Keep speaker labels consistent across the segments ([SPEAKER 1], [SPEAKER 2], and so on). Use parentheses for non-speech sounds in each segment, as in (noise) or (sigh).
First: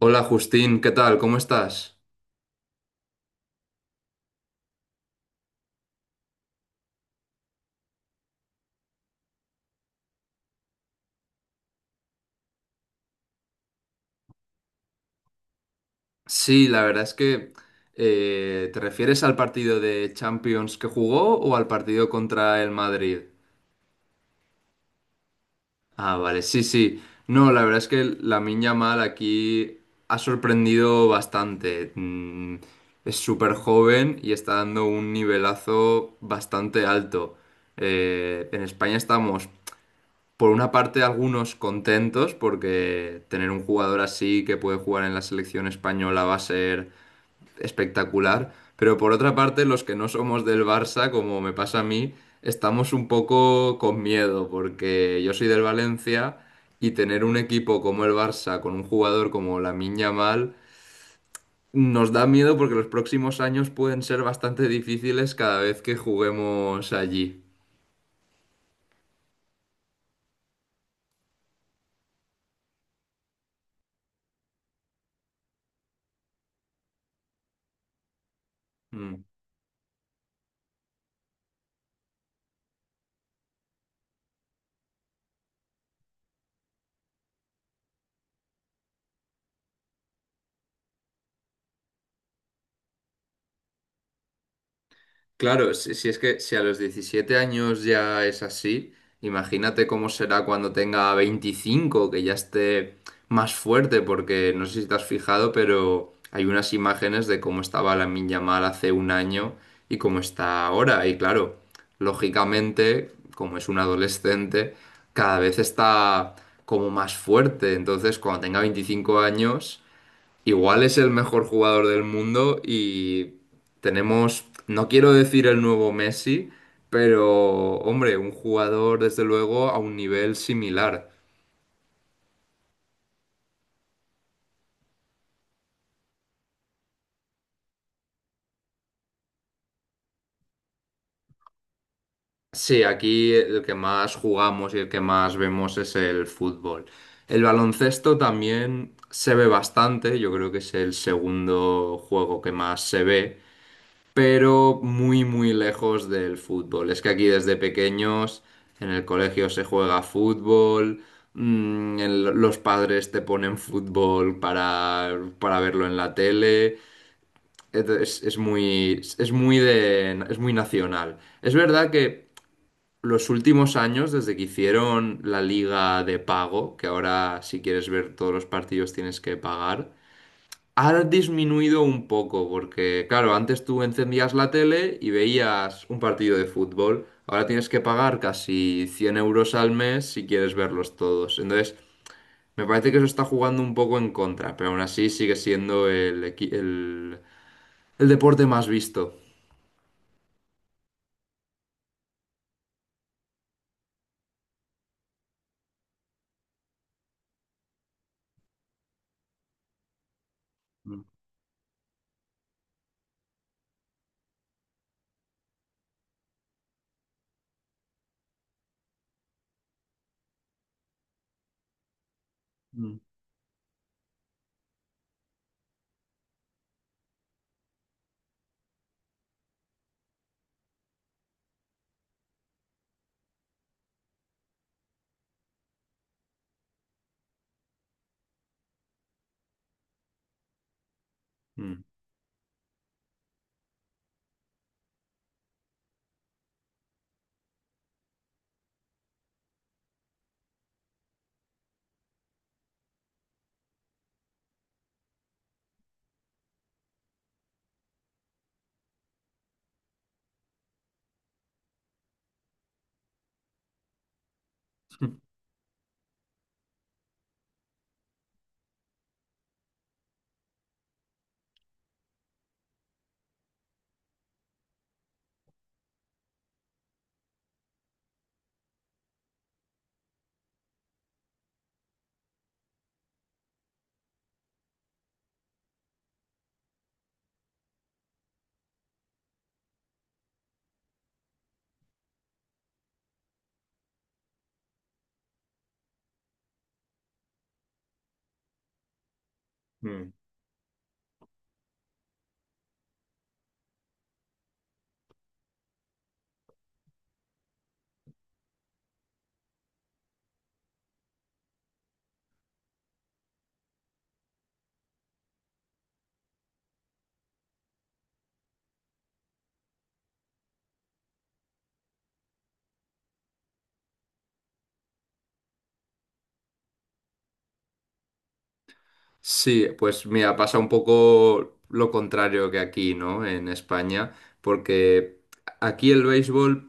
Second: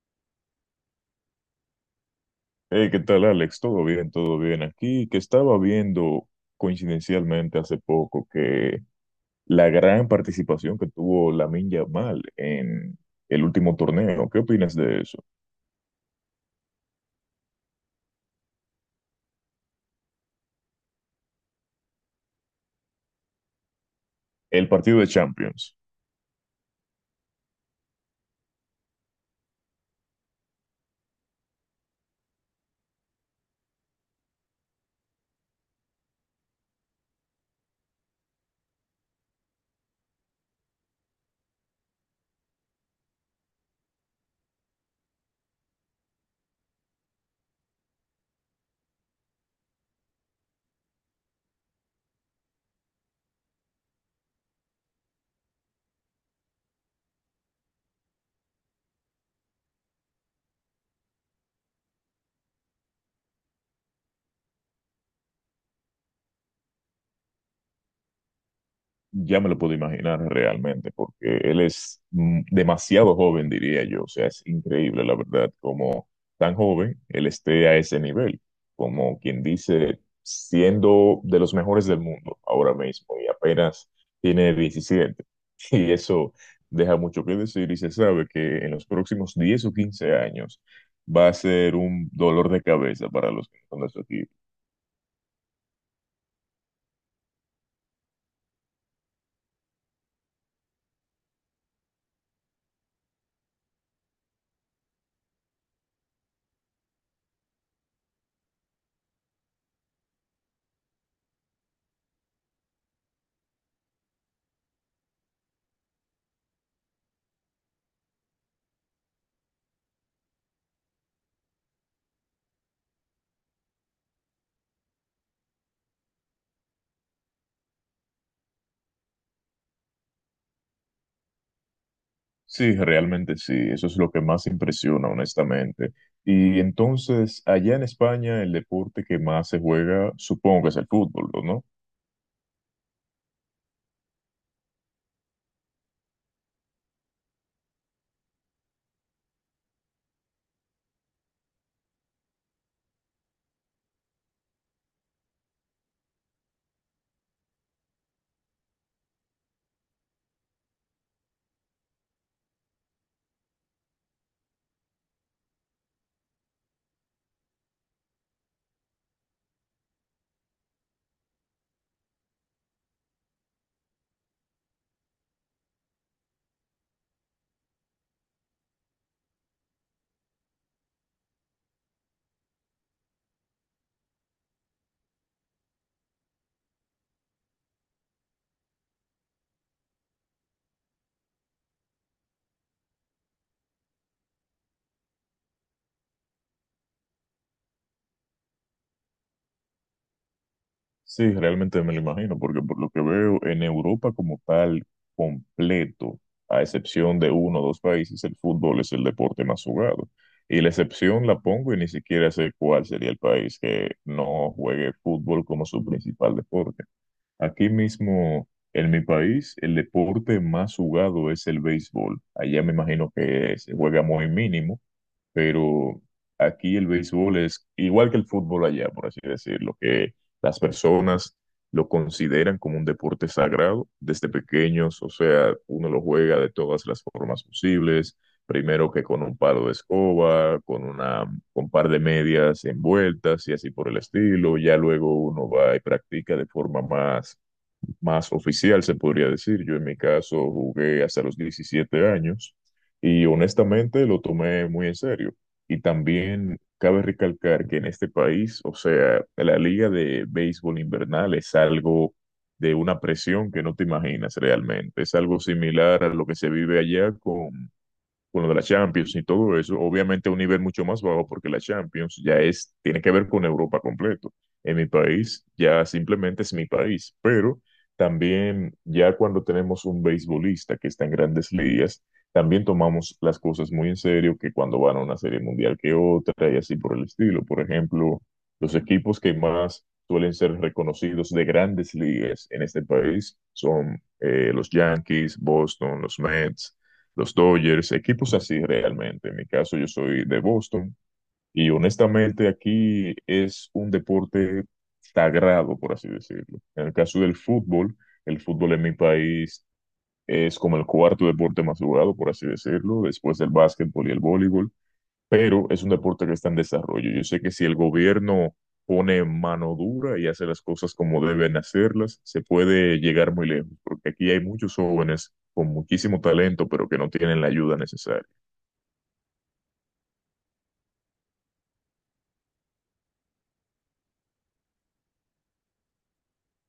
[SPEAKER 1] Hola Justín, ¿qué tal? ¿Cómo estás?
[SPEAKER 2] Hey, ¿qué tal, Alex? ¿Todo bien? ¿Todo bien aquí? Que estaba viendo coincidencialmente hace poco que la gran participación que tuvo Lamine Yamal en el último torneo. ¿Qué opinas de eso?
[SPEAKER 1] Sí, la verdad es que ¿te refieres al partido de Champions que jugó o al partido contra el Madrid?
[SPEAKER 2] El partido de Champions.
[SPEAKER 1] Ah, vale, sí, sí. No, la verdad es que Lamine Yamal aquí ha sorprendido bastante. Mm, Es súper joven y está dando un nivelazo bastante alto. En España estamos. Por una parte, algunos contentos porque tener un jugador así que puede jugar en la selección española va a ser espectacular, pero por otra parte, los que no somos del Barça, como me pasa a mí, estamos un poco con miedo porque yo soy del Valencia y tener un equipo como el Barça con un jugador como Lamine Yamal nos da miedo porque los próximos años pueden ser bastante difíciles cada vez que juguemos allí.
[SPEAKER 2] Ya me lo puedo imaginar realmente, porque él es demasiado joven, diría yo. O sea, es increíble, la verdad, como tan joven él esté a ese nivel, como
[SPEAKER 1] Mm.
[SPEAKER 2] quien dice, siendo de los mejores del mundo ahora mismo y apenas tiene 17 (laughs) Y eso deja mucho que decir y se sabe que en los próximos 10 o 15 años va a ser un dolor de cabeza para los que son de su equipo.
[SPEAKER 1] Claro, si es que si a los 17 años ya es así, imagínate cómo será cuando tenga 25, que ya esté más fuerte, porque no sé si te has fijado, pero hay unas imágenes de cómo estaba la Yamal hace un año y cómo está ahora. Y claro, lógicamente, como es un adolescente, cada vez está como más fuerte. Entonces, cuando tenga 25 años... Igual es el mejor jugador del mundo y tenemos, no quiero decir el nuevo Messi, pero hombre, un jugador desde luego a un nivel similar.
[SPEAKER 2] Sí, realmente sí, eso es lo que más impresiona, honestamente. Y entonces, allá en España, el deporte que más se juega, supongo que es el fútbol, ¿no?
[SPEAKER 1] Sí, aquí el que más jugamos y el que más vemos es el fútbol. El baloncesto también se ve bastante, yo creo que es el segundo juego que más se ve, pero muy, muy lejos del fútbol. Es que aquí desde pequeños en el colegio se juega fútbol, los padres te ponen fútbol para verlo en la tele. Es muy nacional. Es verdad que los últimos años, desde que hicieron la liga de pago, que ahora si quieres ver todos los partidos tienes que pagar, ha disminuido un poco, porque claro, antes tú encendías la tele y veías un partido de fútbol. Ahora tienes que pagar casi 100 euros al mes si quieres verlos todos. Entonces, me parece que eso está jugando un poco en contra, pero aún así sigue siendo el deporte más visto.
[SPEAKER 2] Sí, realmente me lo imagino, porque por lo que veo, en Europa como tal, completo, a excepción de uno o dos países, el fútbol es el deporte más jugado. Y la excepción la pongo y ni siquiera sé cuál sería el país que no juegue fútbol como su principal deporte. Aquí mismo, en mi país, el deporte más jugado es el béisbol. Allá me
[SPEAKER 1] Mm.
[SPEAKER 2] imagino que se juega muy mínimo, pero aquí el béisbol es igual que el fútbol allá, por así decirlo, que las personas lo consideran como un deporte sagrado desde pequeños, o sea, uno lo juega de todas las formas posibles, primero que con un palo de escoba, con una, con un
[SPEAKER 1] Mm.
[SPEAKER 2] par de medias envueltas y así por el estilo, ya luego uno va y practica de forma más oficial, se podría decir. Yo en mi caso jugué hasta los 17 años y honestamente lo tomé muy en serio. Y también cabe recalcar que en este país, o sea, la liga de béisbol invernal es algo de una presión que no te imaginas realmente. Es algo similar a lo que se vive allá con lo de la Champions y todo eso, obviamente a un nivel mucho más bajo porque la Champions ya es, tiene que ver con Europa completo. En mi país ya simplemente es mi país, pero también ya cuando tenemos un beisbolista que está en grandes ligas, también tomamos las cosas muy en serio que cuando van a una serie mundial que otra y así por el estilo. Por ejemplo, los equipos que más suelen ser reconocidos de grandes ligas en este país son los Yankees, Boston, los Mets, los Dodgers, equipos así realmente. En mi caso, yo
[SPEAKER 1] (laughs)
[SPEAKER 2] soy de Boston y honestamente aquí es un deporte sagrado, por así decirlo. En el caso del fútbol, el fútbol en mi país es como el cuarto deporte más jugado, por así decirlo, después del básquetbol y el voleibol, pero es un deporte que está en desarrollo. Yo sé que si el gobierno pone mano dura y hace las cosas como deben hacerlas, se puede llegar muy lejos, porque aquí hay muchos jóvenes con muchísimo talento, pero que no tienen la ayuda necesaria.
[SPEAKER 1] Sí, pues mira, pasa un poco lo contrario que aquí, ¿no? En España, porque aquí el béisbol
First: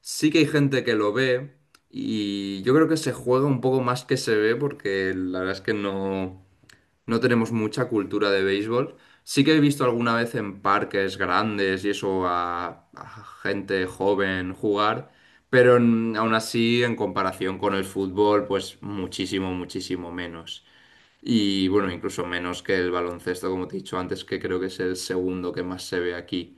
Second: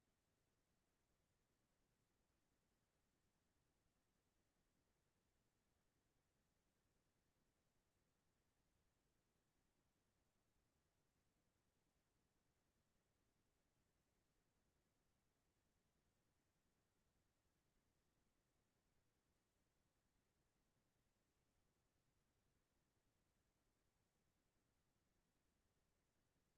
[SPEAKER 1] sí que hay gente que lo ve y yo creo que se juega un poco más que se ve porque la verdad es que no, no tenemos mucha cultura de béisbol. Sí que he visto alguna vez en parques grandes y eso a gente joven jugar, pero aún así en comparación con el fútbol, pues muchísimo, muchísimo menos. Y bueno, incluso menos que el baloncesto, como te he dicho antes, que creo que es el segundo que más se ve aquí.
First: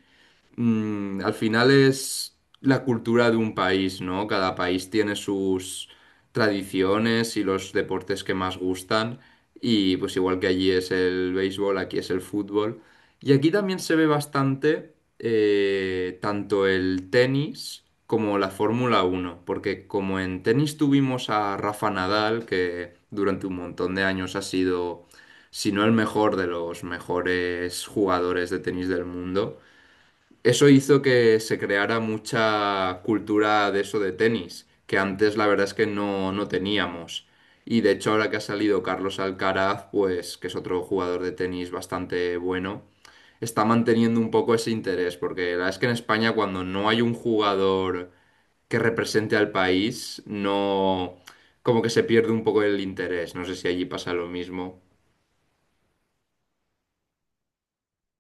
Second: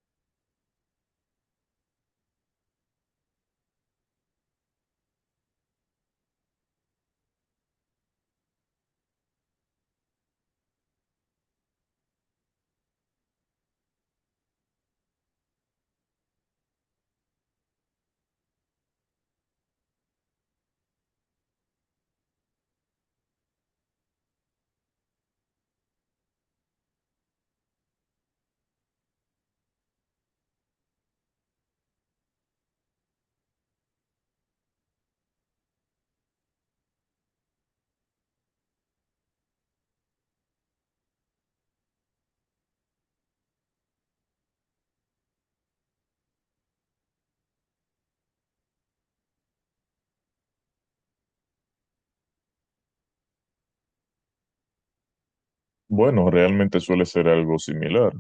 [SPEAKER 1] Mm, al final es la cultura de un país, ¿no? Cada país tiene sus tradiciones y los deportes que más gustan. Y pues igual que allí es el béisbol, aquí es el fútbol. Y aquí también se ve bastante, tanto el tenis como la Fórmula Uno, porque como en tenis tuvimos a Rafa Nadal, que durante un montón de años ha sido, si no el mejor, de los mejores jugadores de tenis del mundo, eso hizo que se creara mucha cultura de eso de tenis, que antes la verdad es que no, no teníamos. Y de hecho ahora que ha salido Carlos Alcaraz, pues que es otro jugador de tenis bastante bueno, está manteniendo un poco ese interés, porque la verdad es que en España cuando no hay un jugador que represente al país, no, como que se pierde un poco el interés. No sé si allí pasa lo mismo.
[SPEAKER 2] Bueno, realmente suele ser algo similar,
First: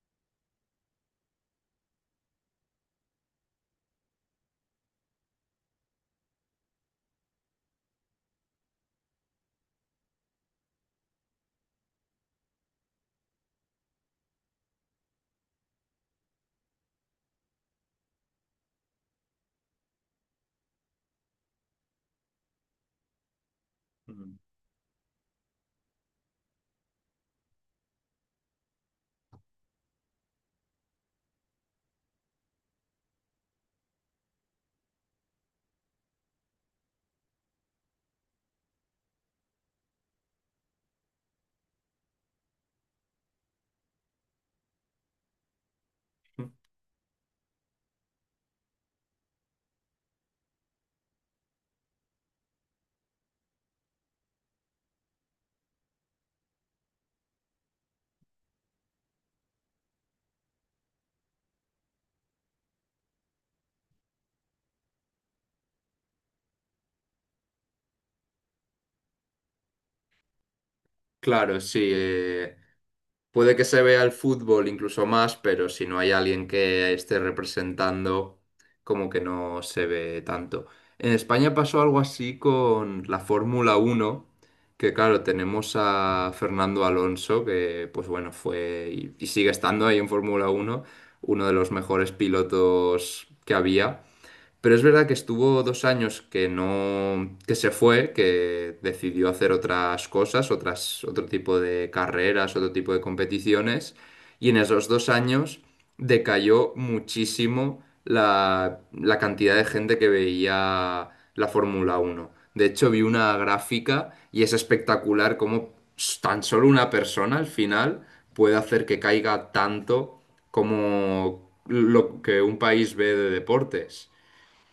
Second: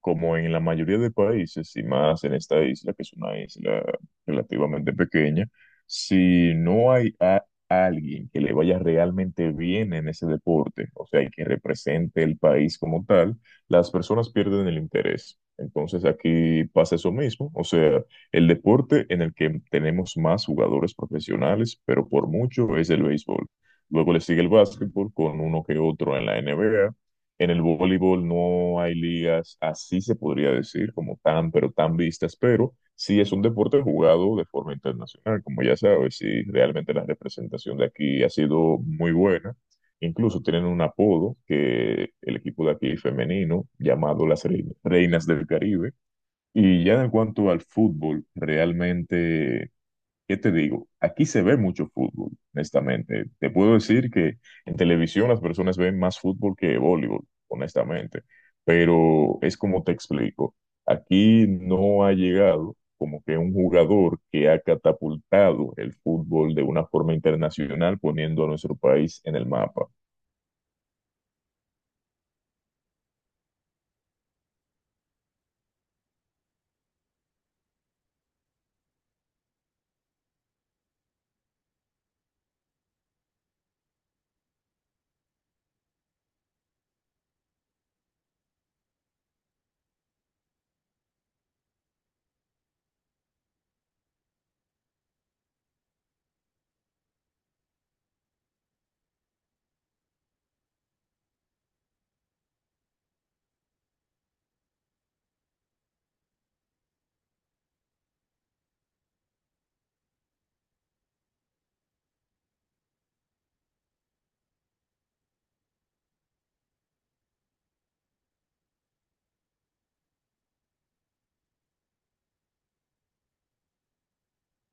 [SPEAKER 2] como en la mayoría de países, y más en esta isla, que es una isla relativamente pequeña, si no hay a alguien que le vaya realmente bien en ese deporte, o sea, y que represente el país como tal, las personas pierden el interés. Entonces aquí pasa eso mismo, o sea, el deporte en el que tenemos más jugadores profesionales, pero por mucho es el béisbol. Luego le
[SPEAKER 1] Mm.
[SPEAKER 2] sigue el básquetbol con uno que otro en la NBA. En el voleibol no hay ligas, así se podría decir, como tan, pero tan vistas, pero sí es un deporte jugado de forma internacional, como ya sabes, y realmente la representación de aquí ha sido muy buena. Incluso tienen un apodo que el equipo de aquí femenino, llamado las Reinas del Caribe. Y ya en cuanto al fútbol, realmente, ¿qué te digo? Aquí se ve mucho fútbol, honestamente. Te puedo decir que en televisión las personas ven más fútbol que voleibol, honestamente. Pero es como te explico. Aquí no ha llegado como que un jugador que ha catapultado el fútbol de una forma internacional poniendo a nuestro país en el mapa.
[SPEAKER 1] Claro, sí. Puede que se vea el fútbol incluso más, pero si no hay alguien que esté representando, como que no se ve tanto. En España pasó algo así con la Fórmula Uno, que claro, tenemos a Fernando Alonso, que pues bueno, fue y sigue estando ahí en Fórmula Uno, uno de los mejores pilotos que había. Pero es verdad que estuvo dos años que no, que se fue, que decidió hacer otras cosas, otro tipo de carreras, otro tipo de competiciones, y en esos dos años decayó muchísimo la cantidad de gente que veía la Fórmula Uno. De hecho, vi una gráfica y es espectacular cómo tan solo una persona al final puede hacer que caiga tanto como lo que un país ve de deportes.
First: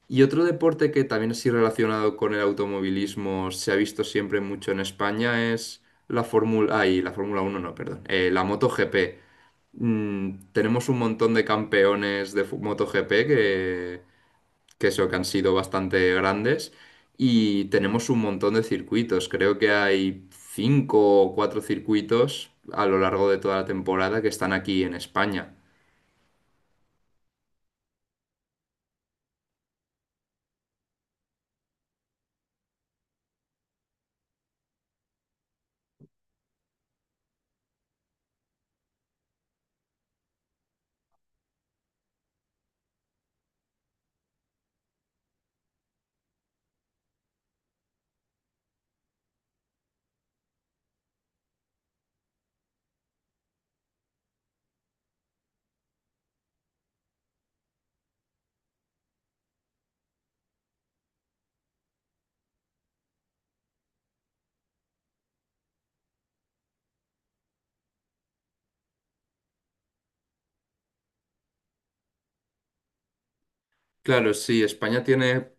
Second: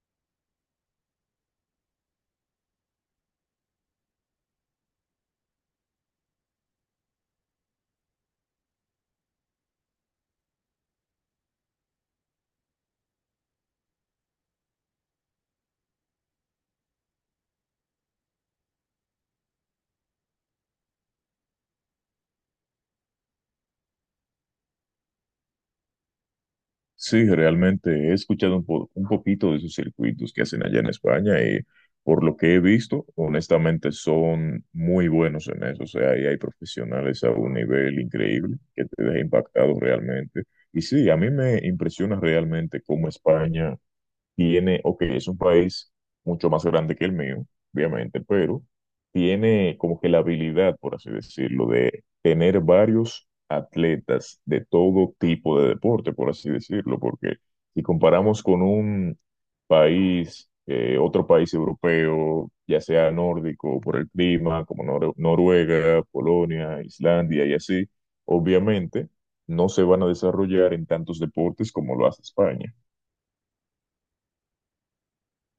[SPEAKER 1] Y otro deporte que también así relacionado con el automovilismo se ha visto siempre mucho en España es la Fórmula, ay, la Fórmula Uno no, perdón, la MotoGP. Mm, tenemos un montón de campeones de MotoGP que han sido bastante grandes y tenemos un montón de circuitos. Creo que hay cinco o cuatro circuitos a lo largo de toda la temporada que están aquí en España.
[SPEAKER 2] Sí, realmente he escuchado un poquito de esos circuitos que hacen allá en España y por lo que he visto, honestamente son muy buenos en eso. O sea, ahí hay profesionales a un nivel increíble que te deja impactado realmente. Y sí, a mí me impresiona realmente cómo España tiene, ok, es un país mucho más grande que el mío, obviamente, pero tiene como que la habilidad, por así decirlo, de tener varios atletas de todo tipo de deporte, por así decirlo, porque si comparamos con un país, otro país europeo, ya sea nórdico por el clima, como Noruega, Polonia, Islandia y así, obviamente no se van a desarrollar en tantos deportes como lo hace España.
[SPEAKER 1] Claro, sí, España tiene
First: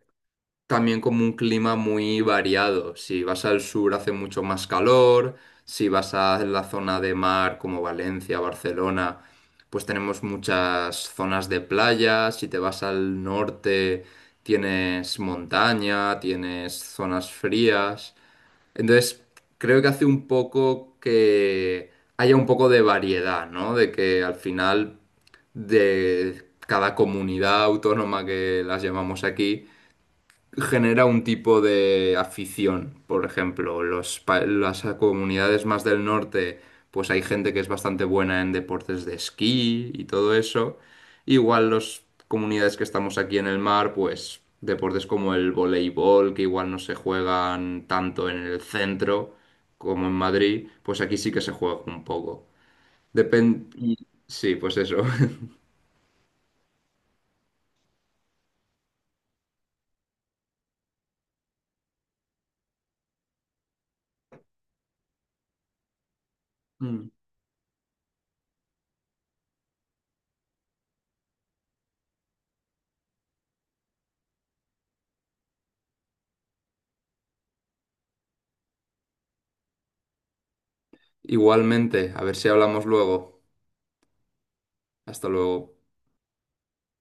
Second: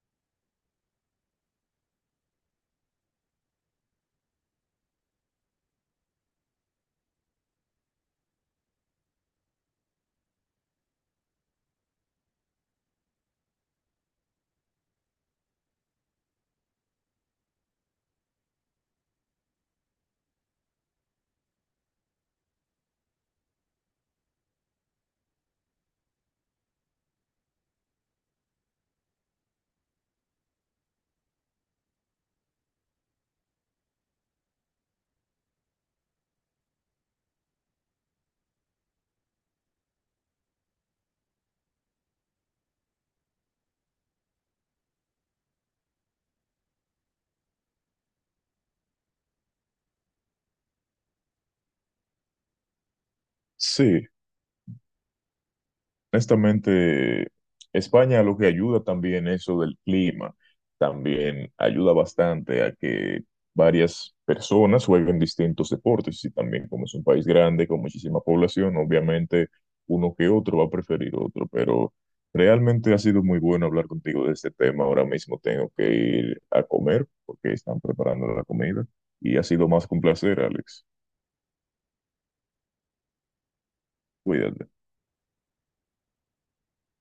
[SPEAKER 1] también como un clima muy variado. Si vas al sur hace mucho más calor, si vas a la zona de mar como Valencia, Barcelona, pues tenemos muchas zonas de playa. Si te vas al norte, tienes montaña, tienes zonas frías. Entonces, creo que hace un poco que haya un poco de variedad, ¿no? De que al final de cada comunidad autónoma, que las llamamos aquí, genera un tipo de afición. Por ejemplo, las comunidades más del norte, pues hay gente que es bastante buena en deportes de esquí y todo eso. Igual las comunidades que estamos aquí en el mar, pues deportes como el voleibol, que igual no se juegan tanto en el centro como en Madrid, pues aquí sí que se juega un poco. Depende...
[SPEAKER 2] Sí,
[SPEAKER 1] Sí, pues eso. (laughs)
[SPEAKER 2] honestamente, España lo que ayuda también eso del clima, también ayuda bastante a que varias personas jueguen distintos deportes y también como es un
[SPEAKER 1] Mm.
[SPEAKER 2] país grande con muchísima población, obviamente uno que otro va a preferir otro, pero realmente ha sido muy bueno hablar contigo de este tema. Ahora mismo tengo que ir a comer porque están preparando la comida y ha sido más que un placer, Alex.
[SPEAKER 1] Igualmente, a ver si hablamos luego.
[SPEAKER 2] Cuídate.
[SPEAKER 1] Hasta luego.